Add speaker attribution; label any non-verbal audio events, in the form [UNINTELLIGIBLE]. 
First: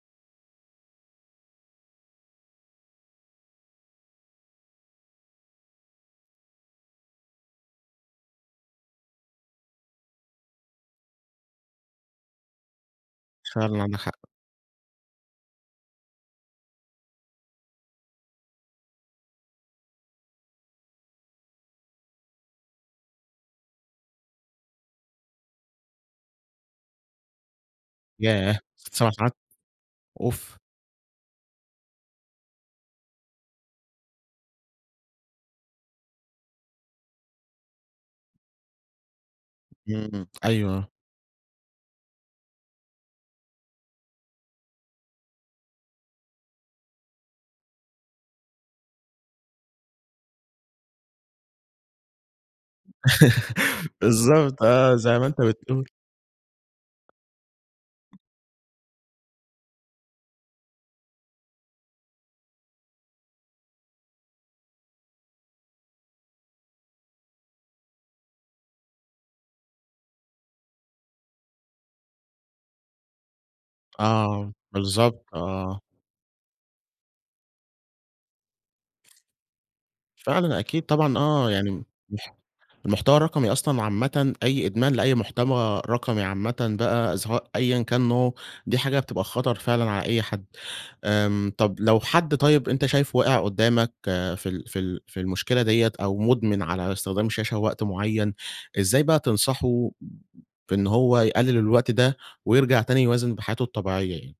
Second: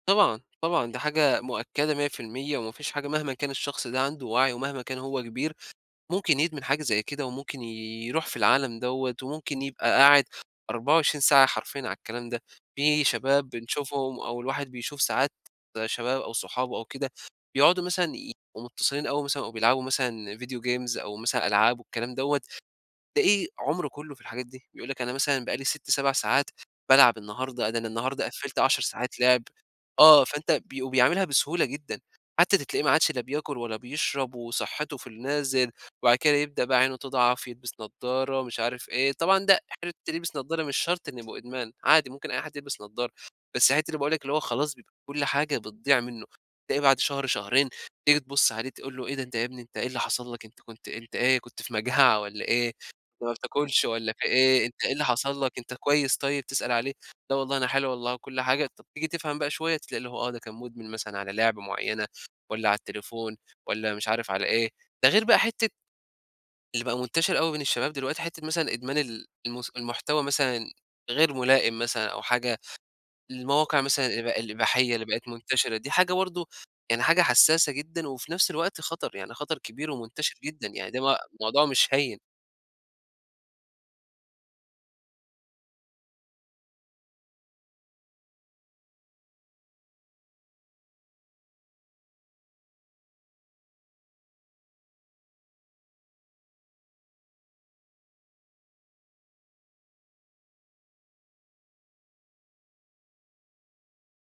Speaker 1: طبعًا طبعًا، دي حاجة مؤكدة 100%، وما فيش حاجة مهما كان الشخص ده عنده وعي ومهما كان هو كبير، ممكن يدمن حاجة زي كده وممكن يرُوح في العالم دوّة وممكن يبقى قاعد 24 ساعة حرفيًا على الكلام ده. في شباب
Speaker 2: فعلًا، عندك
Speaker 1: بنشوفهم
Speaker 2: حق.
Speaker 1: أو الواحد بيشوف ساعات شباب أو صحابه أو كده بيقعدوا مثلًا يبقوا متصلين أو مثلًا أو بيلعبوا مثلًا video games أو مثلًا ألعاب والكلام دوّة. فإيه عُمره كله في الحاجات دي، يقول لك أنا مثلًا بقالي 6، 7 ساعات بالعب النهارده، ده أنا النهارده قفّلت
Speaker 2: ياه!
Speaker 1: 10
Speaker 2: 7
Speaker 1: ساعات
Speaker 2: ساعات.
Speaker 1: لِعب. آه، فأنت
Speaker 2: أوف.
Speaker 1: بي وبيعملها بسهولة جدًا. حتى ده تلاقيه ما عادش لا بياكل ولا بيشرب، وصحته في النازل، وبعد كده يبدأ بقى عينه تضعف، يلبِس نضارة ومش عارف إيه، طبعًا ده [UNINTELLIGIBLE]
Speaker 2: إمم،
Speaker 1: يلبِس نضارة مش
Speaker 2: أيوه.
Speaker 1: شرط إنه يبقى إدمان عادي، ممكن أي حد يلبِس نضارة. بس حتة اللي باقول لك اللي هو خلاص بيبقى كل حاجة بتضِيِع منه، بتلاقي بعد شهر شهرين تيجي تبُص عليه تقول له: "إيه ده؟ أنت يا ابني أنت إيه اللي حصل لك، أنت كنت أنت إيه كنت في مجاعة والّا إيه؟! ما بتاكلش
Speaker 2: [LAUGHS]
Speaker 1: والّا في
Speaker 2: بالضبط،
Speaker 1: إيه، أنت إيه
Speaker 2: آه،
Speaker 1: اللي
Speaker 2: زي ما أنت
Speaker 1: حصل لك، أنت
Speaker 2: بتقول.
Speaker 1: كويس طيب؟" تسأل عليه لا والله أنا حلو والله وكل حاجة. طب، تيجي تفْهم بقى شوية ده تلاقي آه، ده كان مدمن مثلًا على لعبة معينة والّا على التليفون والّا مش عارف على إيه. ده غير بقى حتة اللي بقى منتشر أوي بين الشباب دلوقتي، حتة مثلًا إدمان ال الم المحتوى مثلًا غير ملائم مثلًا أو حاجة المواقع مثلًا الإب
Speaker 2: آه،
Speaker 1: الإباحية اللي
Speaker 2: بالضبط،
Speaker 1: بقت منتشرة،
Speaker 2: آه.
Speaker 1: دي حاجة برضه يعني حاجة حساسة جدًا، وفي نفس الوقت خطر. يعني خطر كبير ومنتشر
Speaker 2: فعلًا،
Speaker 1: جدًا،
Speaker 2: أكيد
Speaker 1: يعني ده مو
Speaker 2: طبعًا، آه،
Speaker 1: موضوع
Speaker 2: يعني
Speaker 1: مش هيّن.
Speaker 2: المح المحتوى الرقمي أصلًا عامةً، أي إدمان لأي محتوى رقمي عامةً بقى، سواء أيًا كان نوعه، دي حاجة بتبقى خطر فعلًا على أي حد. آمم، طب، لو حد طيب أنت شايفه واقِع قدامك في ال في ال في المشكلة ديّة أو مدمن على استخدام الشاشة وقت معين، إزاي بقى تنصحه بإن هو يقلل الوقت ده ويرجع تاني يوازن بحياته الطبيعية يعني؟